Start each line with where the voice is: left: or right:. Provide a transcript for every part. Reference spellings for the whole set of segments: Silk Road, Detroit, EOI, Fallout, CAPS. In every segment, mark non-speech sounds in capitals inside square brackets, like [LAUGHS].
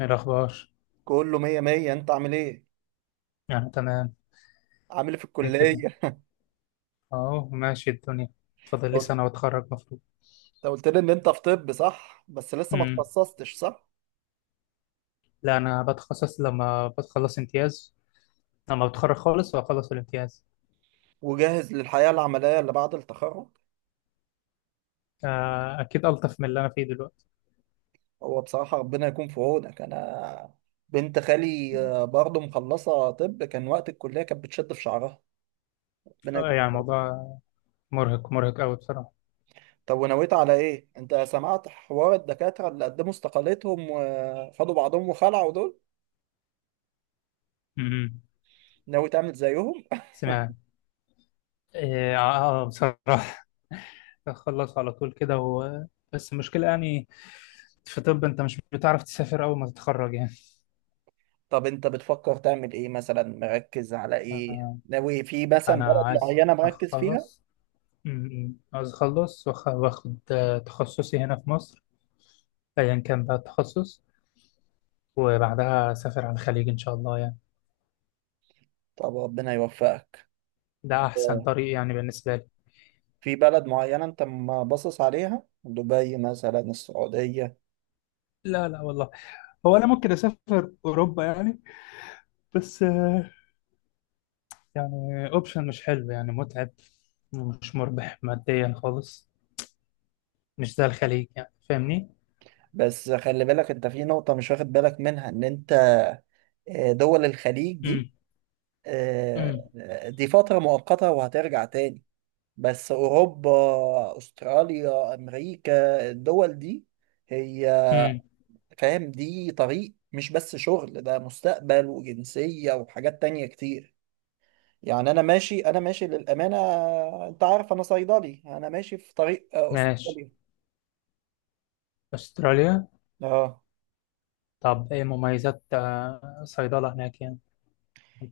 left: إيه الأخبار؟
right: كله مية مية. انت عامل ايه؟
left: يعني تمام.
right: عامل ايه في
left: إيه كده؟
right: الكلية؟
left: أهو ماشي الدنيا. فاضل لي
right: انت
left: سنة وأتخرج مفروض.
right: قلت لي ان انت في طب، صح؟ بس لسه ما
left: امم
right: تخصصتش، صح؟
left: لا، أنا بتخصص لما بتخلص امتياز، لما بتخرج خالص وأخلص الامتياز.
right: وجاهز للحياة العملية اللي بعد التخرج.
left: آه، أكيد ألطف من اللي أنا فيه دلوقتي.
right: هو بصراحة ربنا يكون في عونك. انا بنت خالي برضه مخلصة طب، كان وقت الكلية كانت بتشد في شعرها. ربنا
left: آه،
right: يكون في
left: يعني
right: عونك.
left: الموضوع مرهق مرهق أوي بصراحة.
right: طب ونويت على ايه؟ انت سمعت حوار الدكاترة اللي قدموا استقالتهم وخدوا بعضهم وخلعوا دول؟
left: امم
right: ناوي تعمل زيهم؟
left: سمعت. إيه، آه. آه، بصراحة. [LAUGHS] أخلص على طول كده و... بس المشكلة يعني في طب أنت مش بتعرف تسافر أول ما تتخرج يعني.
right: طب انت بتفكر تعمل ايه؟ مثلا مركز على ايه؟
left: آه،
right: ناوي في مثلا
left: أنا
right: بلد
left: عايز
right: معينة مركز فيها؟
left: أخلص. م- م. عاوز أخلص وآخد، تخصصي هنا في مصر، أيا كان بقى التخصص، وبعدها أسافر على الخليج إن شاء الله يعني.
right: طب ربنا يوفقك.
left: ده أحسن
right: اه،
left: طريق يعني بالنسبة لي.
right: في بلد معينة انت ما باصص عليها؟ دبي مثلا؟ السعودية؟
left: لا، لا والله. هو أنا ممكن أسافر أوروبا يعني، بس يعني أوبشن مش حلو يعني متعب، ومش مربح ماديا خالص، مش زي الخليج يعني. فاهمني؟
right: بس خلي بالك انت في نقطة مش واخد بالك منها، ان انت اه، دول الخليج
left: امم.
right: دي،
left: امم.
right: اه، دي فترة مؤقتة وهترجع تاني. بس اوروبا، استراليا، امريكا، الدول دي هي،
left: امم.
right: فاهم، دي طريق، مش بس شغل، ده مستقبل وجنسية وحاجات تانية كتير. يعني أنا ماشي للأمانة. أنت عارف أنا صيدلي، أنا ماشي في طريق
left: ماشي.
right: أسطوري.
left: أستراليا.
right: أه،
left: طب إيه مميزات صيدلة هناك يعني؟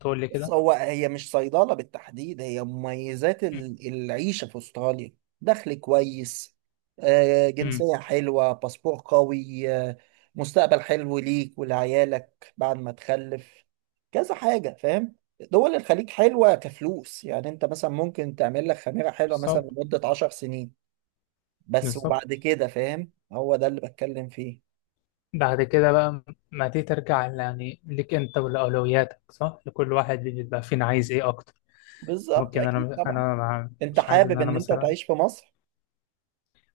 left: تقول لي
right: بص،
left: كده؟
right: هو هي مش صيدلة بالتحديد، هي مميزات العيشة في أستراليا. دخل كويس،
left: امم.
right: جنسية حلوة، باسبور قوي، مستقبل حلو ليك ولعيالك بعد ما تخلف، كذا حاجة، فاهم. دول الخليج حلوة كفلوس، يعني انت مثلا ممكن تعمل لك خميرة حلوة مثلا
left: بالظبط.
right: لمدة عشر سنين بس،
left: بالظبط.
right: وبعد كده، فاهم؟ هو ده اللي بتكلم فيه.
left: بعد كده بقى، ما دي ترجع يعني ليك انت ولأولوياتك، صح، لكل واحد بيبقى فينا عايز ايه اكتر.
right: بالظبط،
left: ممكن
right: أكيد
left: انا
right: طبعا.
left: انا
right: انت
left: مش عايز ان
right: حابب
left: انا
right: ان انت
left: مثلا.
right: تعيش في مصر.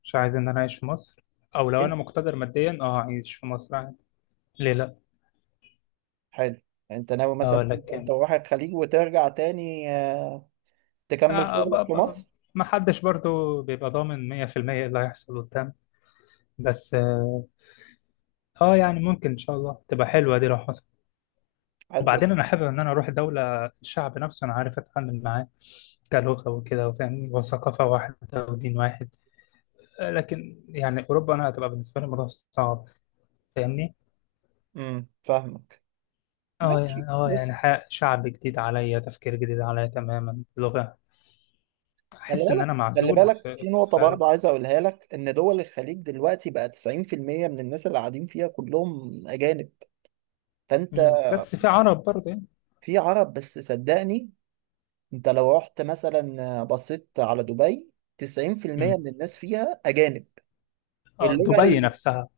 left: مش عايز ان انا اعيش في مصر، او لو انا مقتدر ماديا اعيش في مصر عادي. ليه لا.
right: حلو. انت ناوي مثلا
left: اه،
right: انت
left: لكن
right: تروح الخليج وترجع تاني تكمل
left: آه ب-
right: شغلك في
left: ب-
right: مصر.
left: ما حدش برضو بيبقى ضامن 100% ايه اللي هيحصل قدام. بس يعني ممكن ان شاء الله تبقى حلوة دي لو حصل.
right: حلو، بص.
left: وبعدين انا حابب ان انا اروح دوله الشعب نفسه انا عارف اتعامل معاه، كلغه وكده وفاهم، وثقافه واحده ودين واحد. لكن يعني اوروبا انا هتبقى بالنسبه لي الموضوع صعب. فاهمني؟
right: امم، فاهمك.
left: اه
right: ماشي
left: يعني يعني
right: بص،
left: شعب جديد عليا، تفكير جديد عليا تماما، لغه.
right: خلي
left: احس ان
right: بالك،
left: انا
right: خلي
left: معزول
right: بالك في
left: في.
right: نقطة
left: فعلا.
right: برضه عايز أقولها لك، إن دول الخليج دلوقتي بقى 90% من الناس اللي قاعدين فيها كلهم أجانب. فأنت،
left: مم. بس في عرب برضه يعني.
right: في عرب، بس صدقني، أنت لو رحت مثلا، بصيت على دبي، 90%
left: مم.
right: من الناس فيها أجانب.
left: اه،
right: اللغة
left: دبي نفسها.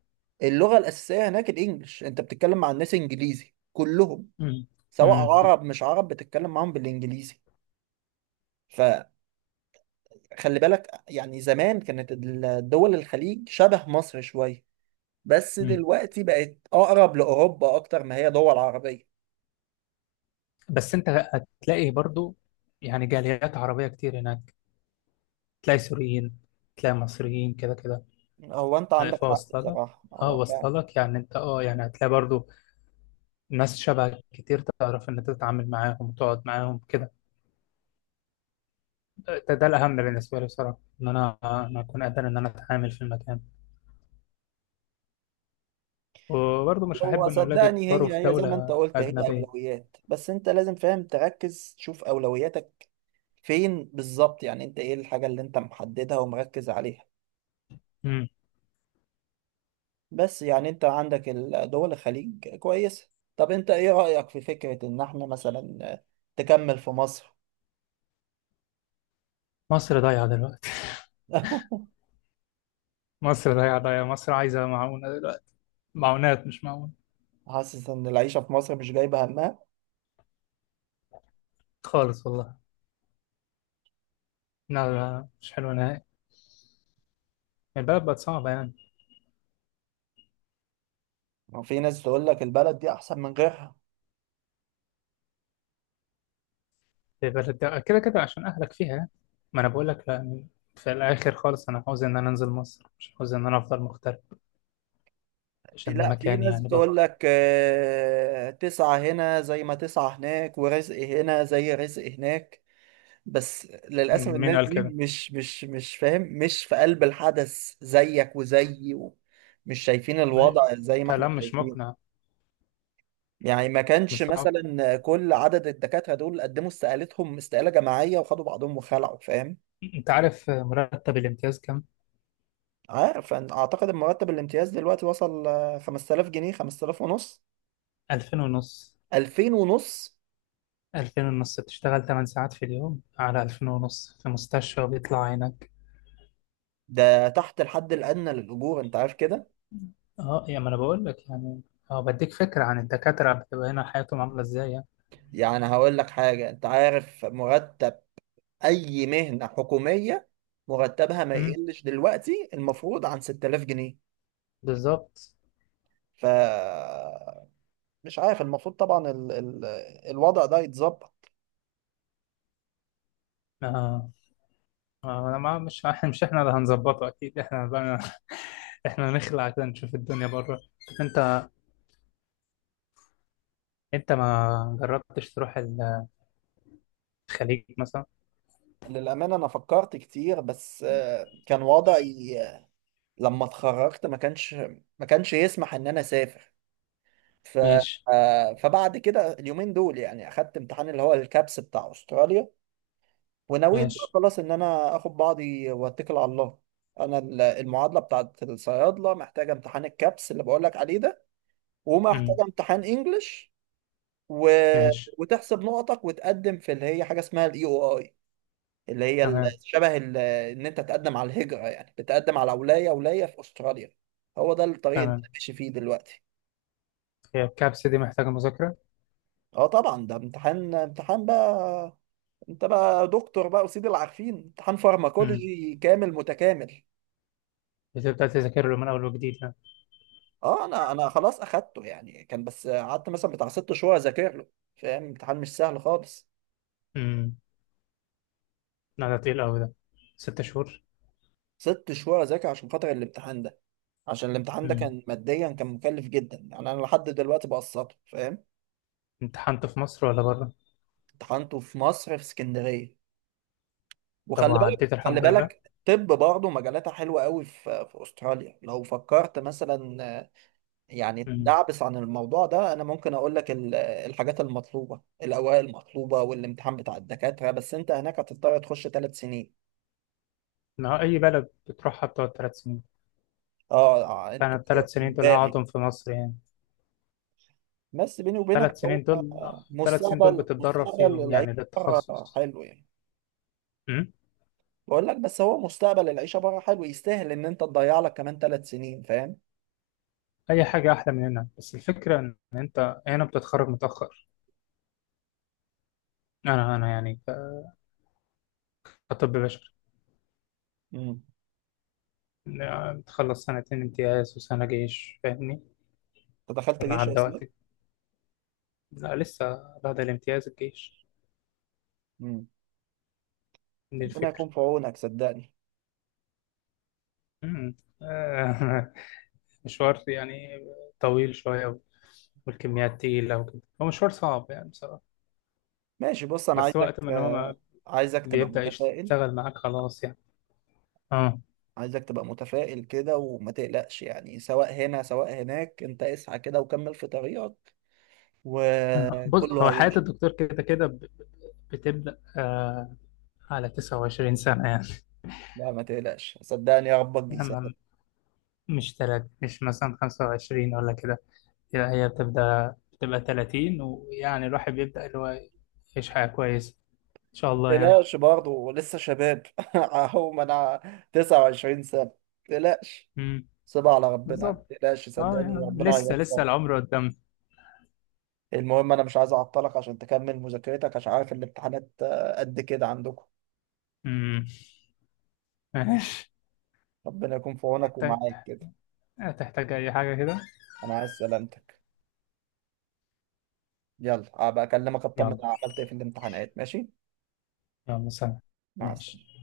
right: اللغة الأساسية هناك الإنجليش، أنت بتتكلم مع الناس إنجليزي كلهم،
left: مم.
right: سواء
left: مم.
right: عرب مش عرب بتتكلم معاهم بالانجليزي. فخلي بالك، يعني زمان كانت الدول الخليج شبه مصر شوية، بس
left: مم.
right: دلوقتي بقت اقرب لاوروبا اكتر ما هي دول عربية.
left: بس انت هتلاقي برضه يعني جاليات عربيه كتير هناك، تلاقي سوريين، تلاقي مصريين كده كده.
right: هو انت عندك
left: شايف؟
right: حق
left: اوصل لك
right: بصراحة،
left: اه
right: هو فعلا.
left: اوصل لك يعني، انت يعني هتلاقي برضو ناس شبهك كتير، تعرف ان انت تتعامل معاهم وتقعد معاهم كده. ده الاهم بالنسبه لي بصراحه، ان انا اكون قادر ان انا اتعامل في المكان. وبرضو مش
right: هو
left: هحب ان اولادي
right: صدقني،
left: يكبروا في
right: هي زي ما انت
left: دوله
right: قلت، هي
left: اجنبيه.
right: اولويات، بس انت لازم فاهم تركز تشوف اولوياتك فين بالظبط. يعني انت ايه الحاجة اللي انت محددها ومركز عليها؟
left: امم.
right: بس يعني انت عندك دول الخليج كويسة. طب انت ايه رأيك في فكرة ان احنا مثلا تكمل في مصر؟
left: مصر ضايعه دلوقتي.
right: [LAUGHS]
left: [LAUGHS] مصر ضايعه ضايعه، مصر عايزه معونه دلوقتي، معونات مش معونه.
right: حاسس ان العيشة في مصر مش جايبة همها.
left: خالص والله. لا، لا، مش حلوه نهائي. البلد بقت صعبه يعني.
right: وفي ناس تقول لك البلد دي احسن من غيرها.
left: في بلد، ده كده كده عشان أهلك فيها. ما أنا بقول لك، لا، في الآخر خالص أنا عاوز إن أنا أنزل مصر، مش عاوز إن أنا أفضل مغترب،
right: في،
left: عشان ده
right: لا، في
left: مكاني
right: ناس
left: يعني
right: بتقول
left: برضه.
right: لك تسعة هنا زي ما تسعة هناك، ورزق هنا زي رزق هناك. بس للأسف
left: مين
right: الناس
left: قال
right: دي
left: كده؟
right: مش فاهم، مش في قلب الحدث زيك وزيي، مش شايفين الوضع
left: أيوة.
right: زي ما احنا
left: كلام مش
right: شايفين.
left: مقنع.
right: يعني ما
left: مش
right: كانش
left: صعب.
right: مثلا كل عدد الدكاترة دول قدموا استقالتهم استقالة جماعية وخدوا بعضهم وخلعوا، فاهم.
left: أنت عارف مرتب الامتياز كام؟
right: عارف، أنا أعتقد إن مرتب الامتياز دلوقتي وصل 5000 جنيه، 5000 ونص.
left: 2000 ونص.
right: 2000 ونص؟
left: 2000 ونص، بتشتغل 8 ساعات في اليوم على 2000 ونص في مستشفى وبيطلع عينك.
right: ده تحت الحد الأدنى للأجور، أنت عارف كده.
left: أه، يا ما أنا بقول لك يعني. أه بديك فكرة عن الدكاترة، بتبقى هنا حياتهم عاملة إزاي يعني.
right: يعني هقول لك حاجة، أنت عارف مرتب أي مهنة حكومية مرتبها ما
left: أمم.
right: يقلش دلوقتي المفروض عن 6000 جنيه.
left: بالظبط.
right: ف مش عارف، المفروض طبعا ال الوضع ده يتظبط.
left: آه، آه، انا ما مش [LAUGHS] مش احنا اللي هنظبطه، اكيد احنا بقى. [LAUGHS] احنا نخلع عشان نشوف الدنيا بره. طب انت، ما جربتش تروح الخليج مثلا؟
right: للأمانة أنا فكرت كتير، بس كان وضعي لما اتخرجت ما كانش يسمح إن أنا أسافر. ف
left: ماشي.
right: فبعد كده اليومين دول يعني أخدت امتحان اللي هو الكابس بتاع أستراليا، ونويت بقى
left: ماشي.
right: خلاص إن أنا آخد بعضي وأتكل على الله. أنا المعادلة بتاعت الصيادلة محتاجة امتحان الكابس اللي بقولك عليه ده، ومحتاجة
left: امم.
right: امتحان إنجلش و...
left: ماشي.
right: وتحسب نقطك وتقدم في اللي هي حاجة اسمها الإي أو آي. اللي هي ال-
left: تمام.
right: شبه ال- ان انت تقدم على الهجرة، يعني بتقدم على ولاية في استراليا. هو ده الطريق اللي
left: تمام.
right: انا ماشي فيه دلوقتي.
left: هي الكبسة دي محتاجة مذاكرة.
right: اه طبعا، ده امتحان بقى، انت بقى دكتور بقى وسيد العارفين. امتحان
left: امم.
right: فارماكولوجي كامل متكامل.
left: بتبدأ تذاكر له من اول وجديد يعني.
right: اه، انا خلاص اخدته. يعني كان، بس قعدت مثلا بتاع ست شهور اذاكر له. فاهم، امتحان مش سهل خالص.
left: امم. لا ده تقيل قوي ده. 6 شهور.
right: ست شهور اذاكر عشان خاطر الامتحان ده. عشان الامتحان ده
left: امم.
right: كان ماديا كان مكلف جدا، يعني انا لحد دلوقتي بقسطه، فاهم.
left: امتحنت في مصر ولا بره؟
right: امتحنته في مصر في اسكندرية.
left: طب
right: وخلي بالك،
left: وعديت
right: خلي
left: الحمد لله.
right: بالك، طب برضه مجالاتها حلوة قوي في في أستراليا لو فكرت مثلا يعني
left: امم.
right: تدعبس عن الموضوع ده، أنا ممكن أقول لك الحاجات المطلوبة، الأوراق المطلوبة والامتحان بتاع الدكاترة، بس أنت هناك هتضطر تخش ثلاث سنين.
left: ما هو اي بلد بتروحها بتقعد 3 سنين.
right: أه
left: فانا
right: أنتوا،
left: الثلاث سنين دول
right: إجباري.
left: هقعدهم في مصر يعني.
right: بس بيني وبينك،
left: ثلاث
right: هو
left: سنين دول. الثلاث سنين دول
right: مستقبل،
left: بتتدرب
right: مستقبل
left: فيهم
right: العيشة
left: يعني
right: بره
left: للتخصص.
right: حلو يعني.
left: أمم.
right: بقول لك، بس هو مستقبل العيشة بره حلو، يستاهل إن أنت تضيع لك كمان ثلاث سنين، فاهم؟
left: اي حاجه احلى من هنا، بس الفكره ان انت هنا بتتخرج متاخر. انا يعني كطب بشري،
right: مم.
left: يعني تخلص سنتين امتياز وسنه جيش. فاهمني؟
right: أنت دخلت
left: كنا
right: جيش يا
left: عدى
right: إسلام؟
left: وقتي. لا، لسه بعد الامتياز الجيش، دي
right: ربنا
left: الفكره.
right: يكون في عونك صدقني.
left: أمم. آه. [LAUGHS] مشوار يعني طويل شويه، والكميات تقيله وكده، هو مشوار صعب يعني بصراحه.
right: ماشي بص، انا
left: بس
right: عايزك،
left: وقت ما إن هو ما
right: عايزك تبقى
left: بيبدا
right: متفائل.
left: يشتغل معاك خلاص يعني. اه.
right: عايزك تبقى متفائل كده وما تقلقش. يعني سواء هنا سواء هناك، انت اسعى كده وكمل في طريقك
left: آه، بص
right: وكله
left: هو حياة
right: هيمشي.
left: الدكتور كده كده بتبدأ على 29 سنة يعني.
right: لا، ما تقلقش، صدقني، يا ربك
left: يعني
right: بيسهل.
left: مش تلات مش مثلا 25 ولا كده. يعني هي بتبدأ بتبقى 30، ويعني الواحد بيبدأ اللي هو يعيش حياة كويسة إن شاء
right: ما
left: الله يعني.
right: تقلقش، برضه لسه شباب. [LAUGHS] اهو ما انا 29 سنة. ما تقلقش،
left: امم.
right: سيبها على ربنا، ما
left: بالظبط.
right: تقلقش،
left: اه
right: صدقني،
left: يعني،
right: ربنا
left: لسه لسه
right: هيوفقك.
left: العمر قدام.
right: المهم انا مش عايز اعطلك عشان تكمل مذاكرتك، عشان عارف الامتحانات قد كده عندكم.
left: امم. ماشي.
right: ربنا يكون في عونك
left: تحتاج،
right: ومعاك كده.
left: أي حاجة كده.
right: انا عايز سلامتك. يلا ابقى اكلمك اطمن
left: يلا.
right: أنا عملت ايه في الامتحانات. ماشي،
left: يلا سلام.
right: مع السلامه.
left: ماشي.